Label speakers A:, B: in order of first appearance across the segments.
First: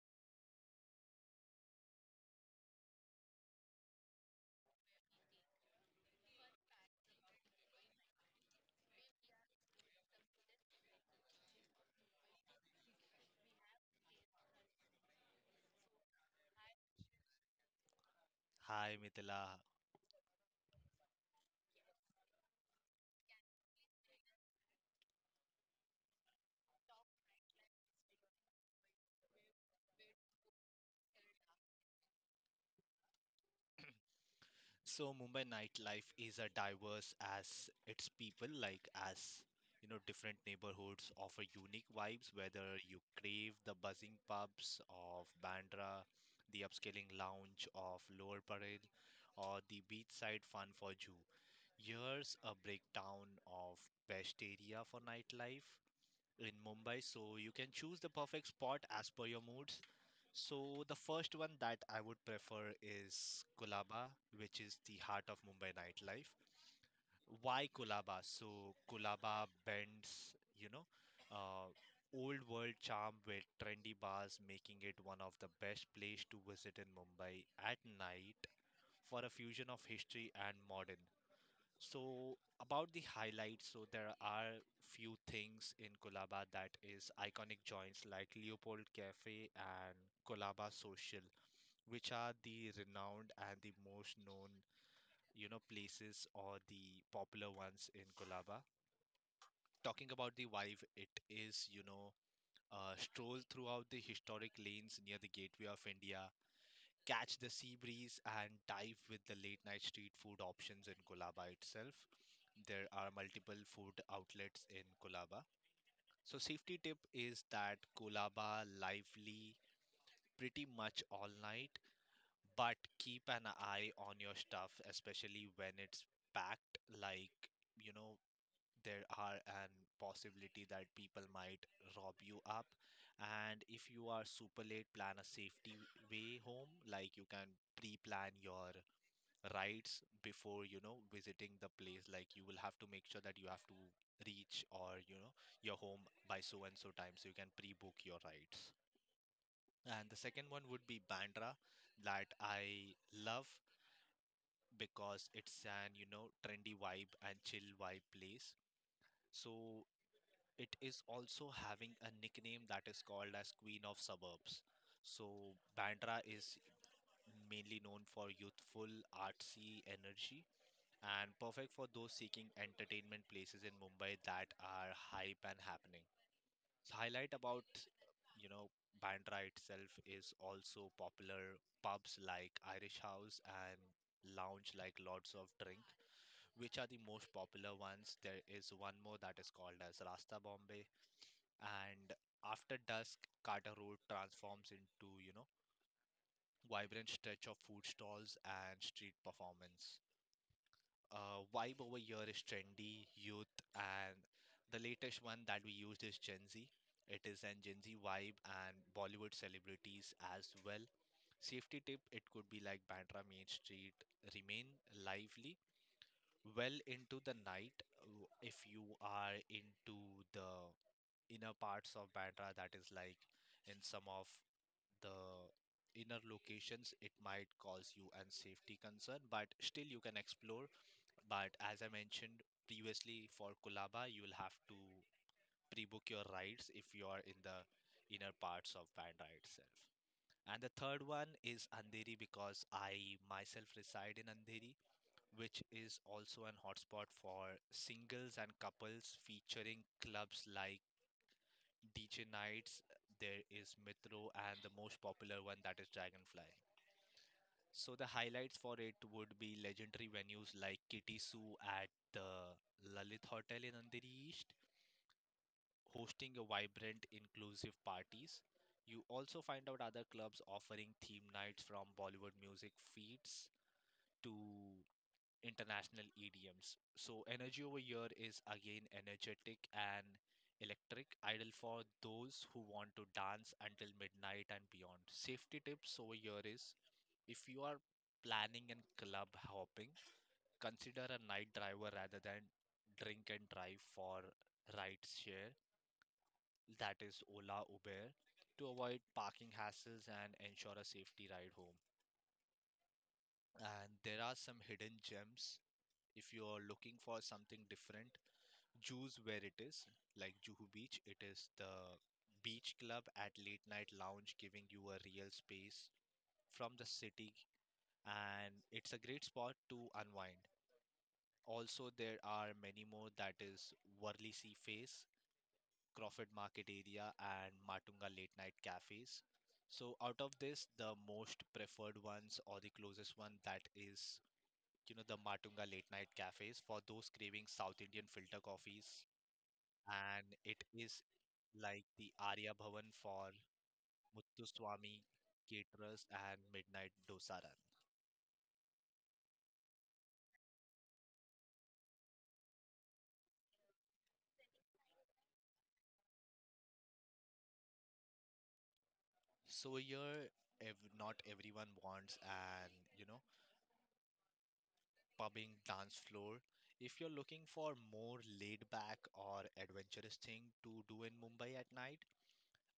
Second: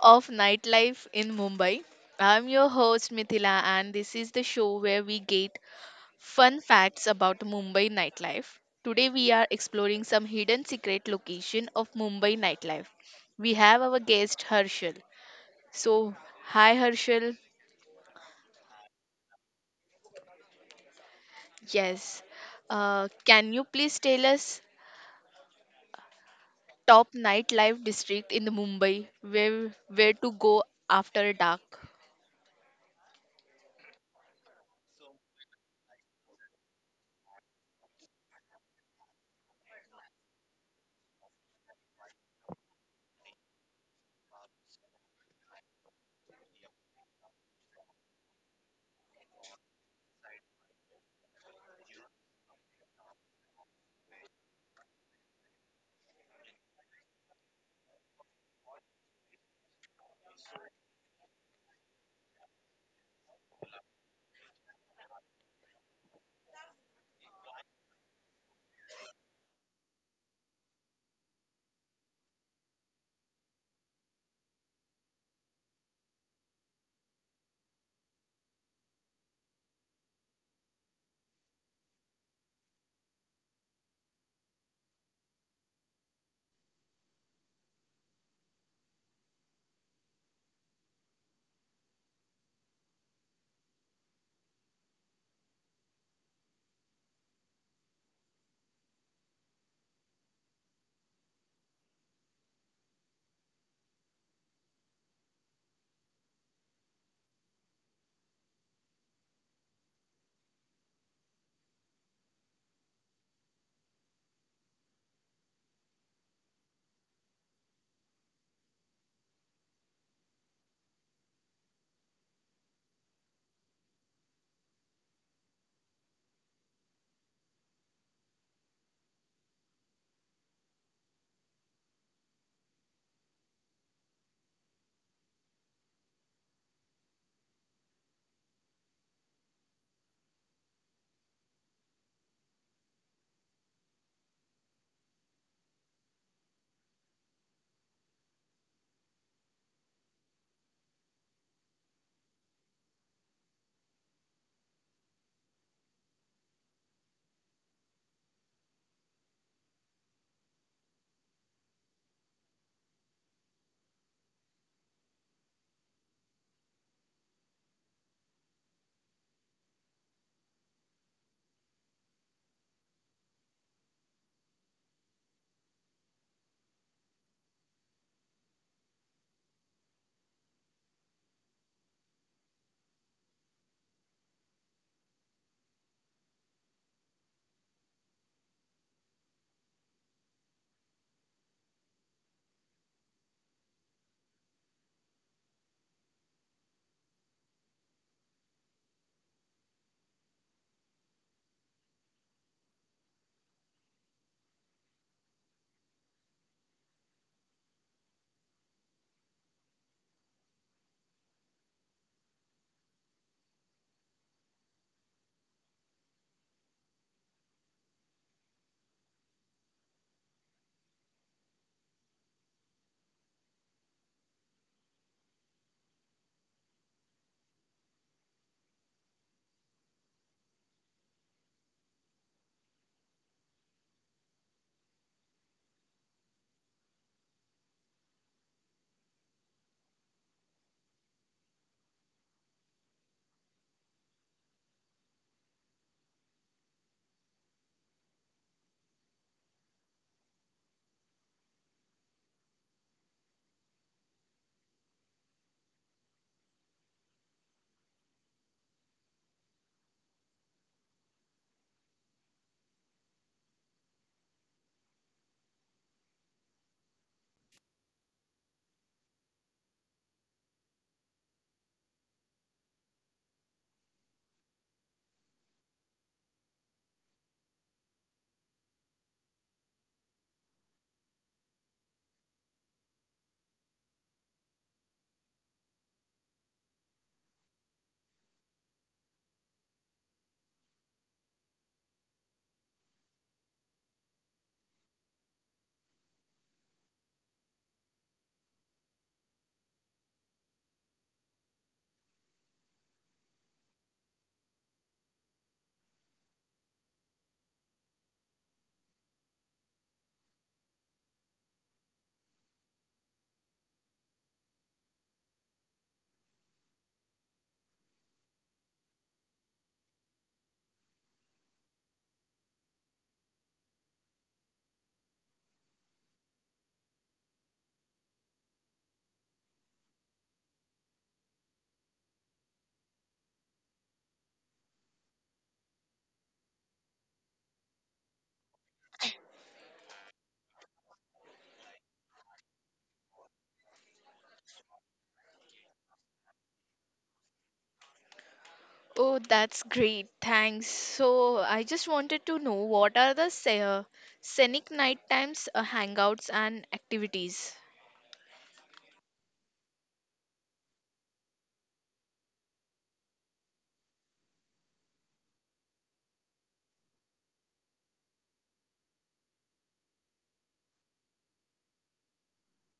A: Of nightlife in Mumbai. I'm your host Mithila, and this is the show where we get fun facts about Mumbai nightlife. Today, we are exploring some hidden secret location of Mumbai nightlife. We have our guest Harshal. So, hi Harshal.
B: Uh,
A: Yes. Can you please tell us top nightlife district in the Mumbai where to go after dark?
B: So Mumbai nightlife is as diverse as its people, like as different neighborhoods offer unique vibes, whether you crave the buzzing pubs of Bandra, the upscaling lounge of Lower Parel, or the beachside fun for Jew. Here's a breakdown of best area for nightlife in Mumbai, so you can choose the perfect spot as per your moods. So the first one that I would prefer is Colaba, which is the heart of Mumbai nightlife. Why Colaba? So Colaba blends, uh, old world charm with trendy bars, making it one of the best place to visit in Mumbai at night for a fusion of history and modern. So about the highlights, so there are few things in Colaba that is iconic joints like Leopold Cafe and Colaba Social which are the renowned and the most known, places or the popular ones in Colaba. Talking about the vibe, it is, stroll throughout the historic lanes near the Gateway of India, catch the sea breeze, and dive with the late night street food options in Colaba itself. There are multiple food outlets in Colaba. So, safety tip is that Colaba lively pretty much all night but keep an eye on your stuff, especially when it's packed. Like, you know, there are an possibility that people might rob you up. And if you are super late, plan a safety way home. Like, you can pre-plan your rides before, visiting the place. Like, you will have to make sure that you have to reach or, your home by so and so time, so you can pre-book your rides. And the second one would be Bandra that I love because it's an trendy vibe and chill vibe place, so it is also having a nickname that is called as Queen of Suburbs. So Bandra is mainly known for youthful artsy energy and perfect for those seeking entertainment places in Mumbai that are hype and happening. Highlight about, you know, Bandra itself is also popular pubs like Irish House and lounge like Lords of Drink, which are the most popular ones. There is one more that is called as Rasta Bombay, and after dusk, Carter Road transforms into, vibrant stretch of food stalls and street performance. Vibe over here is trendy, youth, and the latest one that we used is Gen Z. It is an Gen Z vibe and Bollywood celebrities as well. Safety tip it could be like Bandra Main Street, remain lively well into the night if you are into the inner parts of Bandra, that is like in some of the inner locations, it might cause you an safety concern, but still you can explore but as I mentioned previously, for Kulaba, you will have to pre-book your rides if you are in the inner parts of Bandra itself. And the third one is Andheri because I myself reside in Andheri, which is also an hotspot for singles and couples featuring clubs like DJ Nights, there is Mitro, and the most popular one that is Dragonfly. So the highlights for it would be legendary venues like Kitty-Sue at the Lalit Hotel in Andheri East, hosting a vibrant, inclusive parties. You also find out other clubs offering theme nights from Bollywood music feeds to international EDMs. So energy over here is again energetic and electric, ideal for those who want to dance until midnight and beyond. Safety tips over here is if you are planning and club hopping, consider a night driver rather than drink and drive for rideshare, that is Ola Uber, to avoid parking hassles and ensure a safety ride home. And there are some hidden gems. If you're looking for something different, choose where it is. Like Juhu Beach, it is the beach club at late night lounge, giving you a real space from the city, and it's a great spot to unwind. Also, there are many more that is Worli Sea Face, Crawford Market area, and Matunga late night cafes. So out of this, the most preferred ones or the closest one that is, the Matunga late night cafes for those craving South Indian filter coffees. And it is like the Arya Bhavan for Muthuswamy caterers and midnight dosa.
A: Oh, that's great. Thanks. So, I just wanted to know what are the scenic night times hangouts and activities?
B: So here, ev not everyone wants an you know pubbing dance floor. If you're looking for more laid back or adventurous thing to do in Mumbai at night,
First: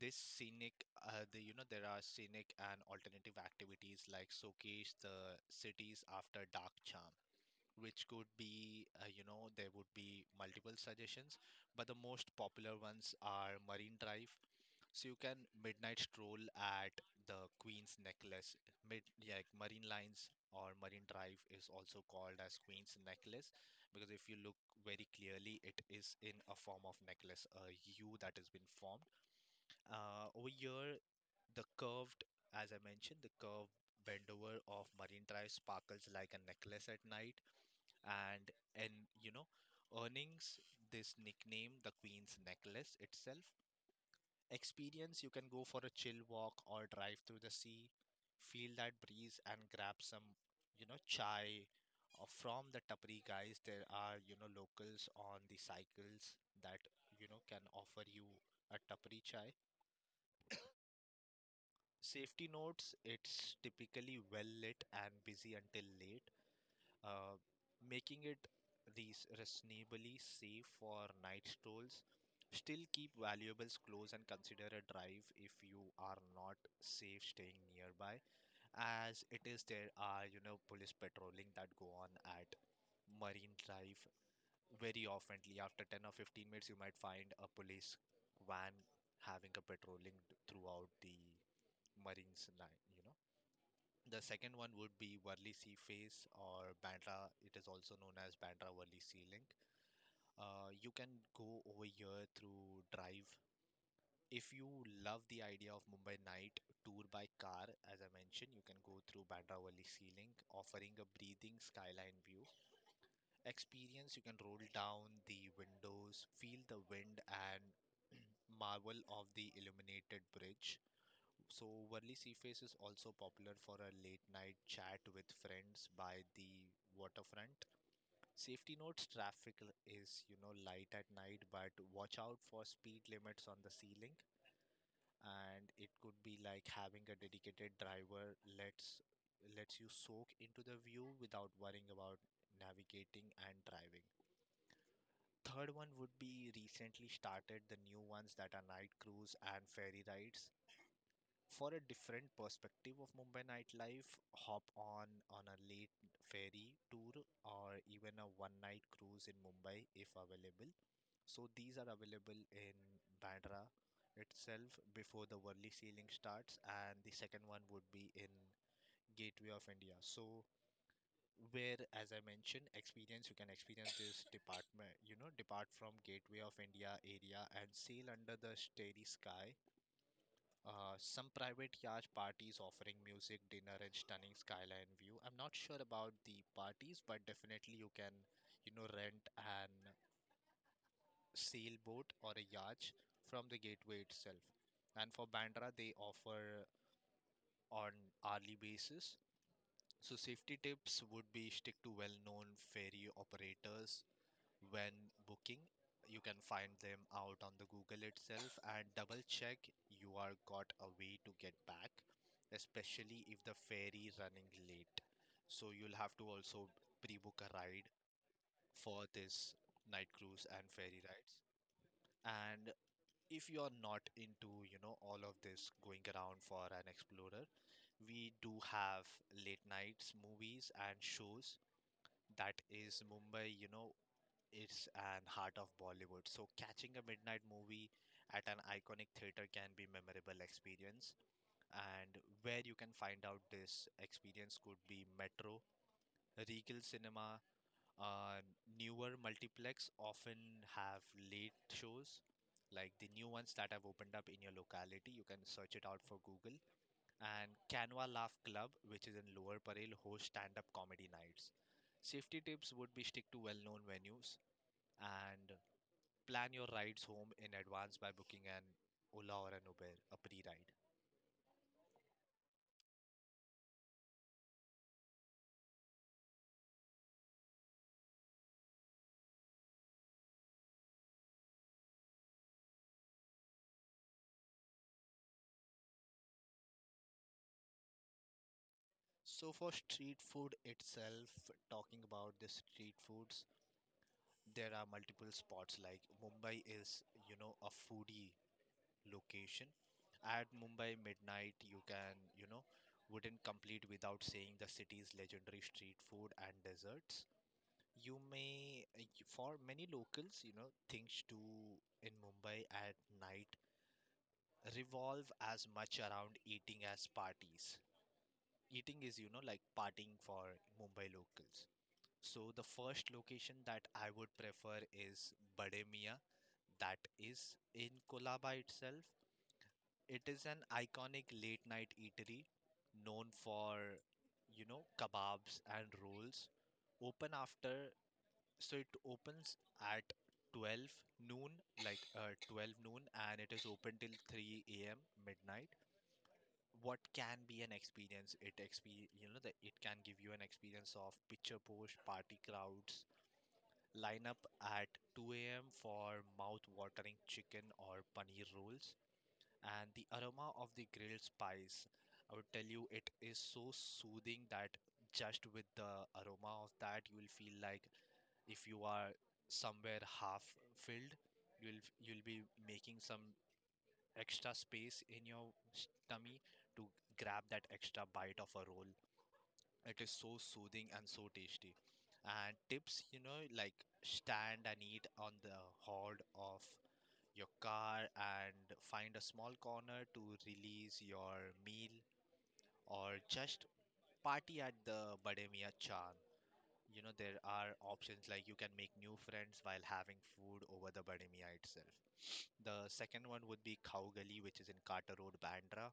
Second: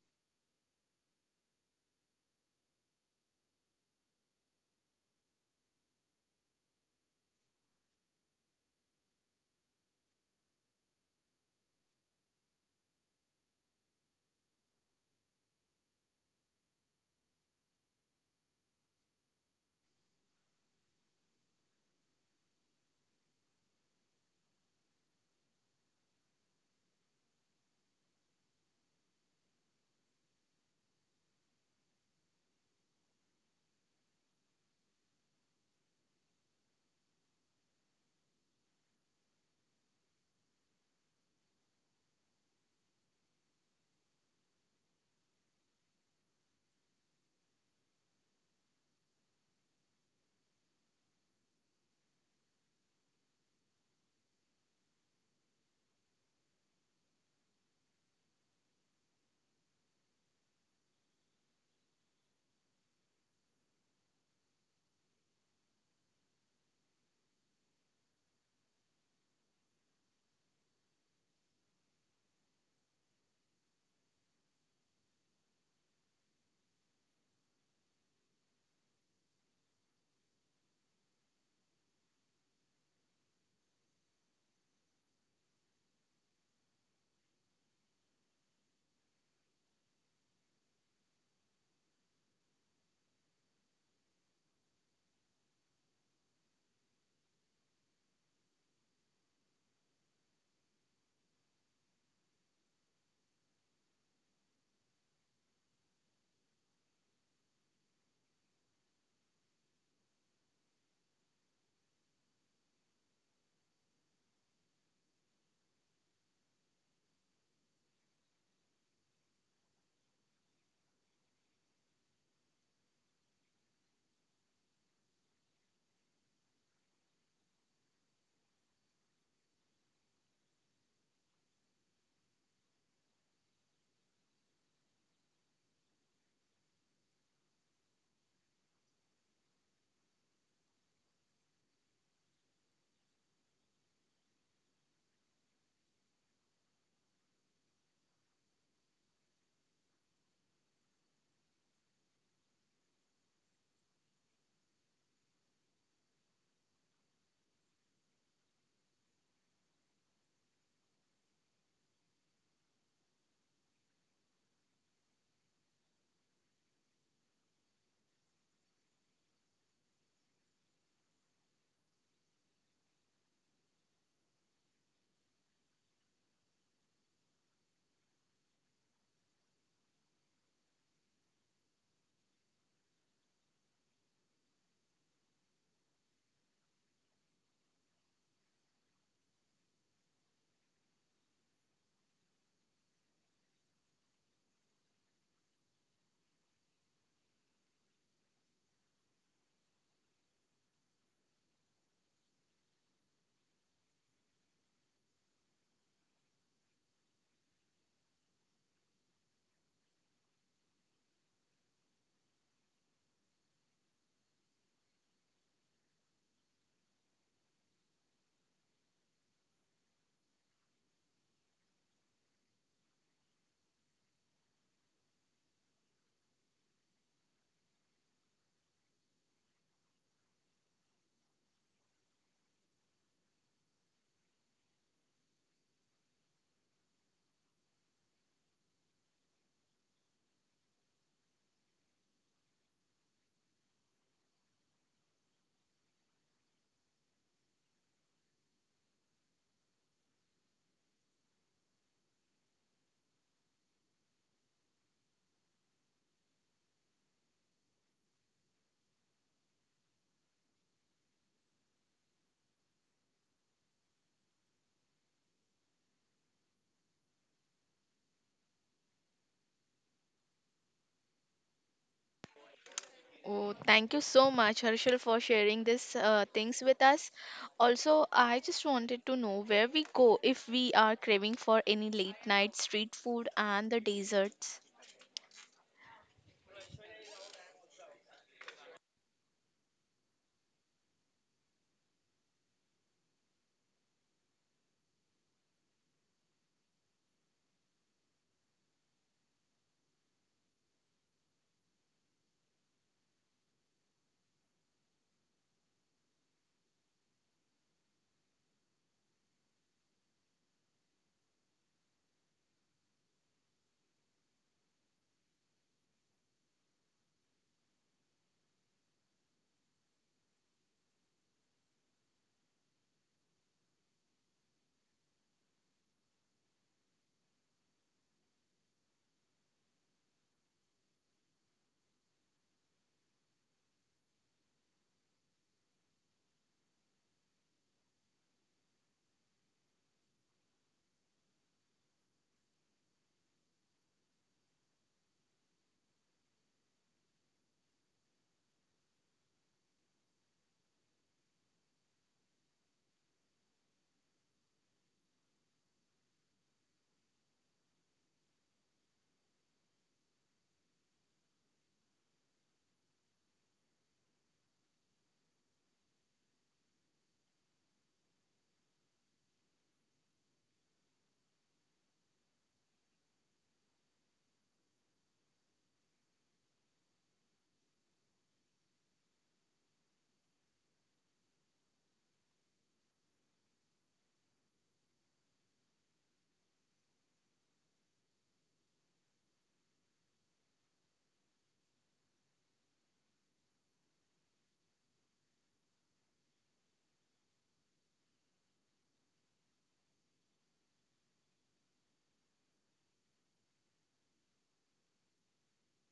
B: this scenic, there are scenic and alternative activities like showcase the cities after dark charm, which could be, there would be multiple suggestions, but the most popular ones are Marine Drive, so you can midnight stroll at the Queen's Necklace. Yeah, Marine Lines or Marine Drive is also called as Queen's Necklace because if you look very clearly, it is in a form of necklace, a U that has been formed. Over here, the curved, as I mentioned, the curved bendover of Marine Drive sparkles like a necklace at night, and and you know, earnings this nickname, the Queen's Necklace itself experience, you can go for a chill walk or drive through the sea, feel that breeze and grab some, chai from the tapri guys. There are, locals on the cycles that, can offer you a tapri chai. Safety notes, it's typically well lit and busy until late, uh, making it these reasonably safe for night strolls. Still keep valuables close and consider a drive if you are not safe staying nearby, as it is there are police patrolling that go on at Marine Drive very oftenly. After 10 or 15 minutes, you might find a police van having a patrolling throughout the Marines line. The second one would be Worli Sea Face or Bandra. It is also known as Bandra Worli Sea Link. You can go over here through drive. If you love the idea of Mumbai night tour by car, as I mentioned, you can go through Bandra Worli Sea Link, offering a breathing skyline view. Experience you can roll down the windows, feel the wind, and marvel of the illuminated bridge. So, Worli Seaface is also popular for a late night chat with friends by the waterfront. Safety notes traffic is, light at night, but watch out for speed limits on the ceiling. And it could be like having a dedicated driver lets you soak into the view without worrying about navigating and driving. Third one would be recently started the new ones that are night cruise and ferry rides. For a different perspective of Mumbai nightlife, hop on a late ferry tour or even a one night cruise in Mumbai if available. So these are available in Bandra itself before the worldly sailing starts, and the second one would be in Gateway of India. So where, as I mentioned, experience you can experience this department, depart from Gateway of India area and sail under the starry sky. Some private yacht parties offering music, dinner, and stunning skyline view. I'm not sure about the parties, but definitely you can, rent an sailboat or a yacht from the gateway itself. And for Bandra, they offer on hourly basis. So safety tips would be stick to well-known ferry operators, when booking you can find them out on the Google itself and double check you are got a way to get back, especially if the ferry running late, so you'll have to also pre-book a ride for this night cruise and ferry rides. And if you're not into all of this going around for an explorer, we do have late nights movies and shows. That is Mumbai, it's an heart of Bollywood. So catching a midnight movie at an iconic theater can be memorable experience. And where you can find out this experience could be Metro, Regal Cinema, uh, newer multiplex often have late shows like the new ones that have opened up in your locality. You can search it out for Google. And Canva Laugh Club, which is in Lower Parel, hosts stand-up comedy nights. Safety tips would be stick to well known venues and plan your rides home in advance by booking an Ola or an Uber, a pre ride.
A: Oh, thank you so much, Harshal, for sharing these things with us. Also, I just wanted to know where we go if we are craving for any late night street food and the desserts.
B: So, for street food itself, talking about the street foods, there are multiple spots like Mumbai is, a foodie location. At Mumbai midnight, you can, wouldn't complete without seeing the city's legendary street food and desserts. You may, for many locals, things to in Mumbai at night revolve as much around eating as parties. Eating is, like partying for Mumbai locals. So the first location that I would prefer is Bade Mia, that is in Kolaba itself. It is an iconic late night eatery known for, kebabs and rolls. Open after, so it opens at 12 noon, 12 noon, and it is open till 3 a.m. midnight. What can be an experience, it exp you know that it can give you an experience of picture post party crowds line up at 2 a.m for mouth watering chicken or paneer rolls. And the aroma of the grilled spice, I would tell you, it is so soothing that just with the aroma of that you will feel like, if you are somewhere half filled, you'll be making some extra space in your tummy to grab that extra bite of a roll. It is so soothing and so tasty. And tips, you know, like stand and eat on the hood of your car and find a small corner to release your meal, or just party at the Bade Mian Chan. You know, there are options like you can make new friends while having food over the Bade Mian itself. The second one would be Khaugali, which is in Carter Road, Bandra.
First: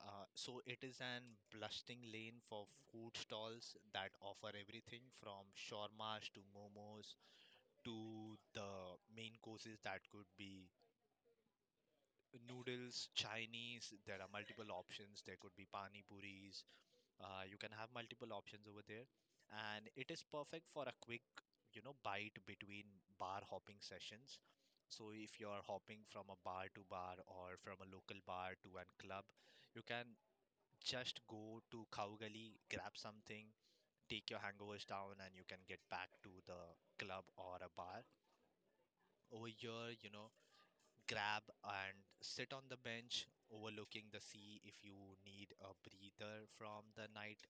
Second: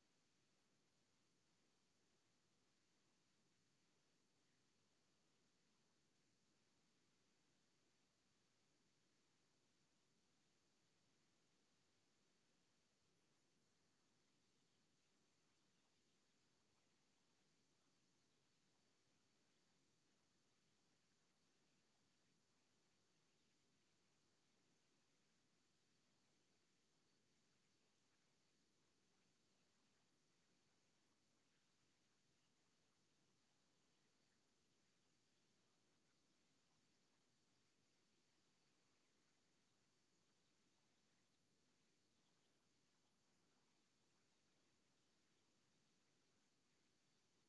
B: So it is an bustling lane for food stalls that offer everything from shawarmas to momos to the main courses that could be noodles, Chinese. There are multiple options. There could be pani puris. You can have multiple options over there, and it is perfect for a quick, you know, bite between bar hopping sessions. So if you're hopping from a bar to bar or from a local bar to a club, you can just go to Cowgully, grab something, take your hangovers down, and you can get back to the club or a bar. Over here, you know, grab and sit on the bench overlooking the sea if you need a breather from the night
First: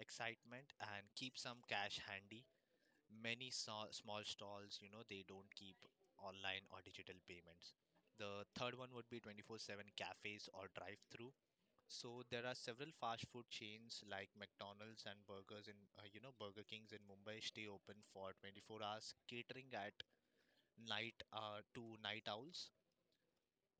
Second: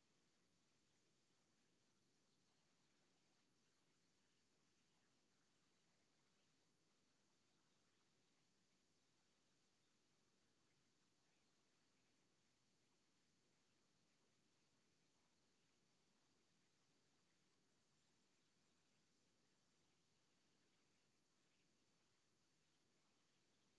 B: excitement, and keep some cash handy. Many small stalls, you know, they don't keep online or digital payments. The third one would be 24/7 cafes or drive-through. So there are several fast food chains like McDonald's and burgers in, you know, Burger Kings in Mumbai stay open for 24 hours, catering at night to night owls.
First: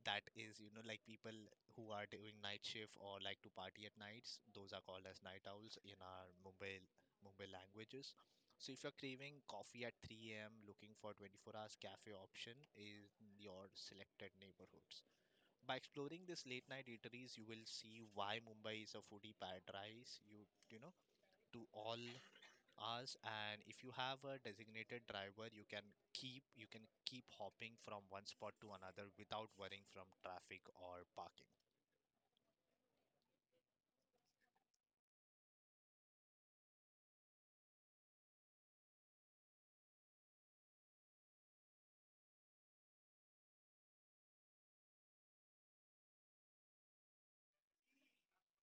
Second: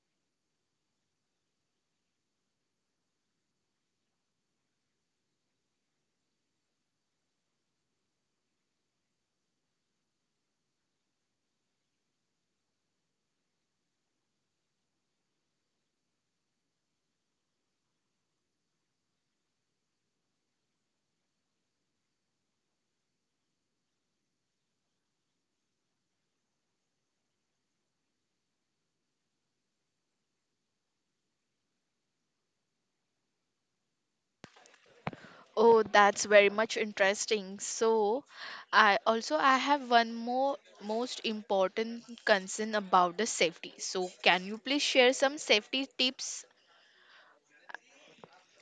B: That is, you know, like people who are doing night shift or like to party at nights, those are called as night owls in our Mumbai languages. So if you're craving coffee at 3 a.m. looking for 24 hours cafe option is your selected neighborhood. By exploring these late night eateries, you will see why Mumbai is a foodie paradise. To all hours, and if you have a designated driver, you can keep hopping from one spot to another without worrying from traffic or parking.
A: Oh, that's very much interesting. So, I have one more most important concern about the safety. So, can you please share some safety tips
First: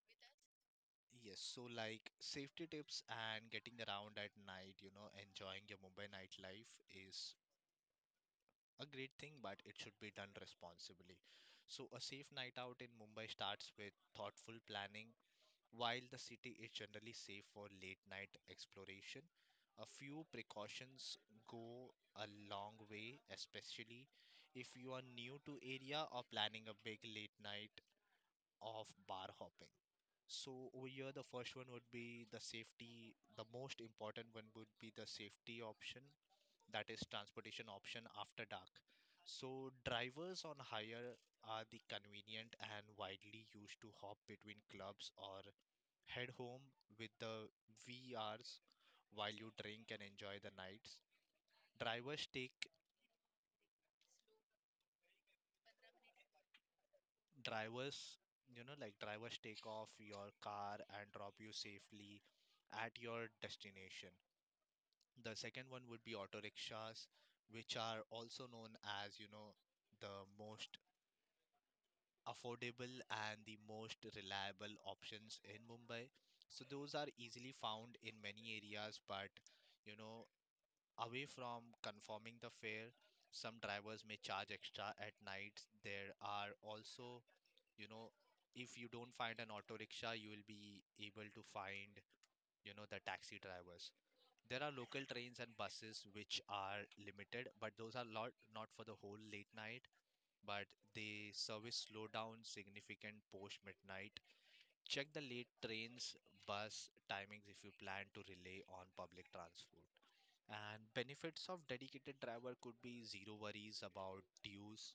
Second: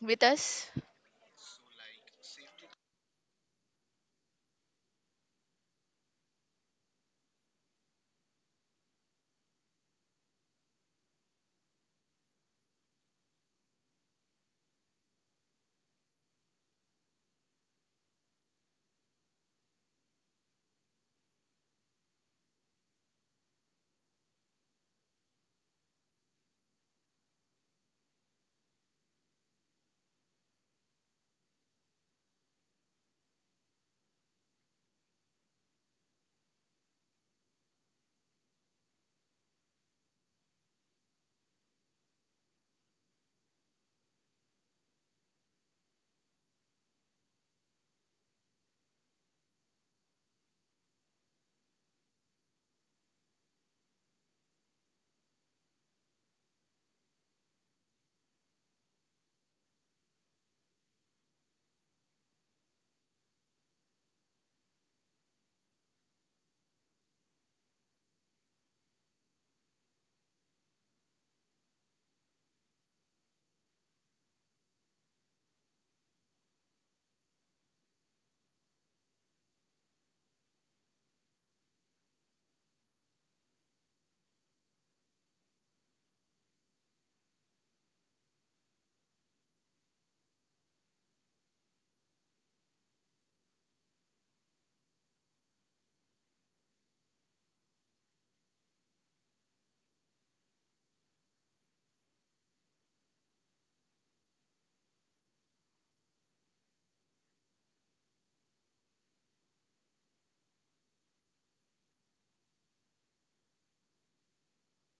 A: with us?
B: Yes, so like safety tips and getting around at night, you know, enjoying your Mumbai nightlife is a great thing, but it should be done responsibly. So, a safe night out in Mumbai starts with thoughtful planning. While the city is generally safe for late night exploration, a few precautions go a long way, especially if you are new to area or planning a big late night of bar hopping. So over here, the first one would be the safety. The most important one would be the safety option, that is transportation option after dark. So drivers on hire are the convenient and widely used to hop between clubs or head home with the VRs while you drink and enjoy the nights. Drivers take drivers, you know, like drivers take off your car and drop you safely at your destination. The second one would be auto rickshaws, which are also known as, you know, the most affordable and the most reliable options in Mumbai. So those are easily found in many areas, but you know, away from conforming the fare, some drivers may charge extra at night. There are also, you know, if you don't find an auto rickshaw, you will be able to find, you know, the taxi drivers. There are local trains and buses which are limited, but those are lot not for the whole late night, but the service slowed down significant post midnight. Check the late trains, bus timings if you plan to rely on public transport. And benefits of dedicated driver could be zero worries about dues.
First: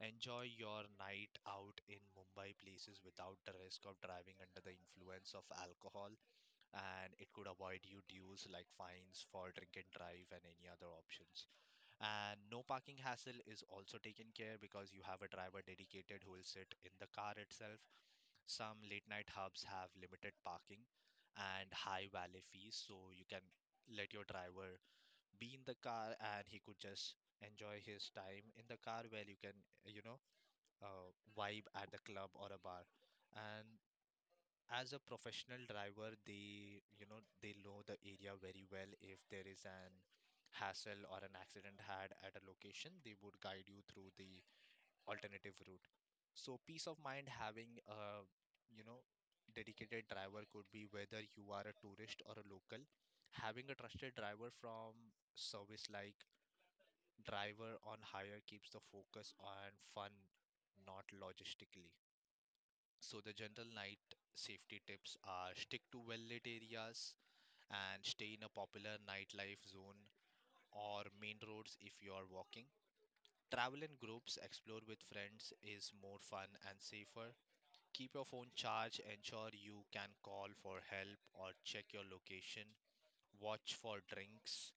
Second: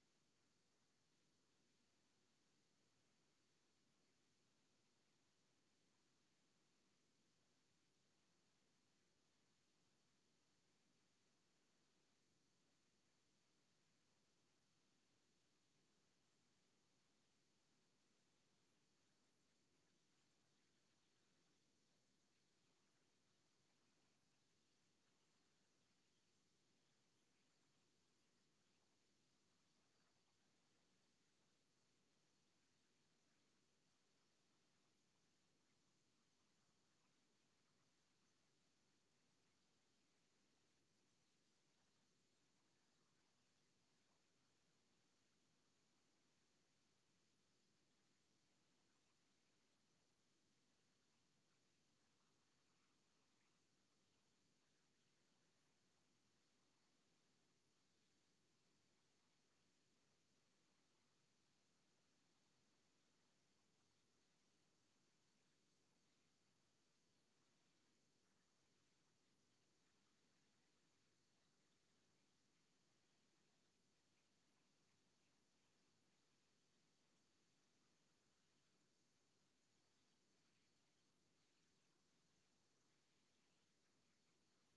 B: Enjoy your night out in Mumbai places without the risk of driving under the influence of alcohol, and it could avoid you dues like fines for drink and drive and any other options. And no parking hassle is also taken care because you have a driver dedicated who will sit in the car itself. Some late night hubs have limited parking and high valet fees, so you can let your driver be in the car and he could just enjoy his time in the car where you can, you know, vibe at the club or a bar. And as a professional driver, they know the area very well. If there is an hassle or an accident had at a location, they would guide you through the alternative route. So peace of mind having a, you know dedicated driver could be, whether you are a tourist or a local, having a trusted driver from service like driver on hire keeps the focus on fun, not logistically. So the general night safety tips are stick to well-lit areas and stay in a popular nightlife zone or main roads if you are walking. Travel in groups, explore with friends is more fun and safer. Keep your phone charged, ensure you can call for help or check your location. Watch for drinks.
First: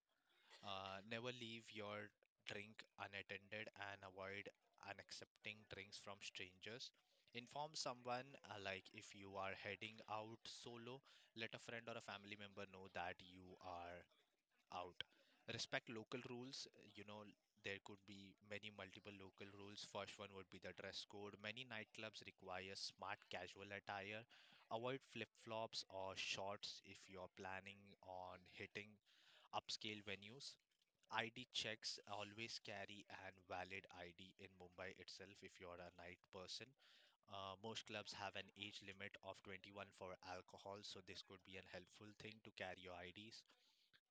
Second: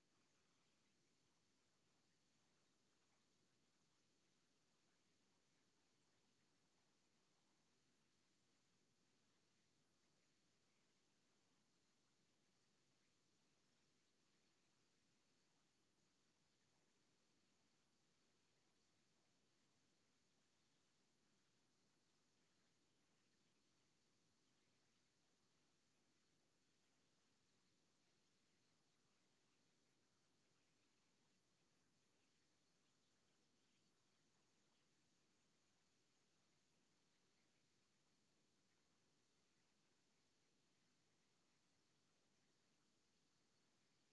B: Never leave your drink unattended and avoid unaccepting drinks from strangers. Inform someone, like if you are heading out solo, let a friend or a family member know that you are out. Respect local rules. You know, there could be many multiple local rules. First one would be the dress code. Many nightclubs require smart casual attire. Avoid flip flops or shorts if you're planning on hitting upscale venues. ID checks, always carry an valid ID in Mumbai itself if you're a night person. Most clubs have an age limit of 21 for alcohol, so this could be a helpful thing to carry your IDs.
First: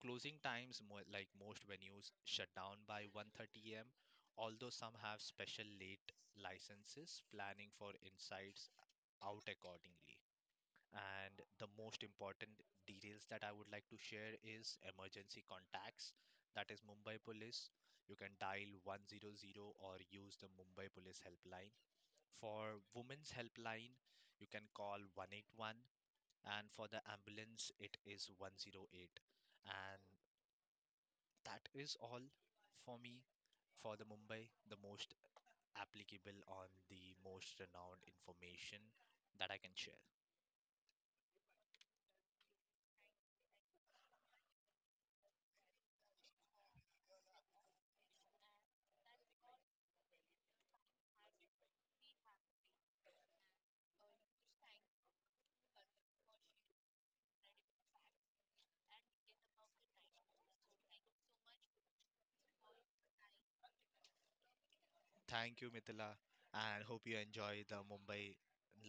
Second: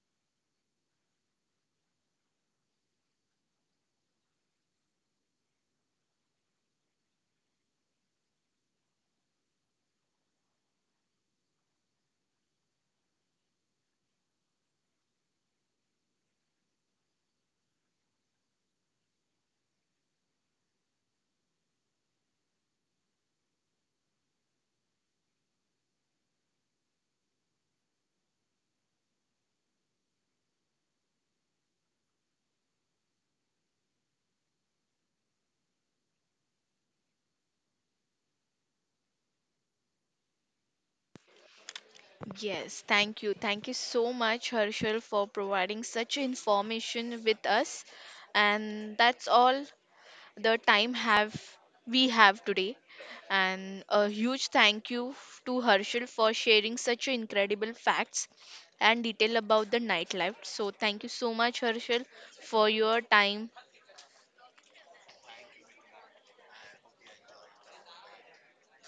B: Closing times, like most venues, shut down by 1:30 a.m. Although some have special late licenses, planning for insides out accordingly. And the most important details that I would like to share is emergency contacts. That is Mumbai Police. You can dial 100 or use the Mumbai Police helpline. For women's helpline, you can call 181, and for the ambulance it is 108. And that is all for me, for the Mumbai, the most applicable on the most renowned information that I can share.
A: Yes, thank you. Thank you so much, Harshal, for providing such information with us. And that's all the time have we have today, and a huge thank you to Herschel for sharing such incredible facts and detail about the nightlife. So thank you so much Herschel for your time.
B: Thank you, Mithila, and hope you enjoy the Mumbai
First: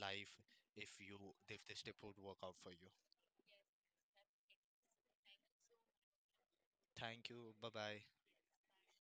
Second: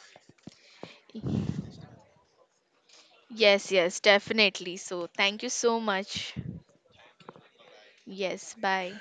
B: life if you, if this trip would work out for you.
A: Yes, definitely. So thank you so much.
B: Thank you. Bye bye.
A: Yes, bye.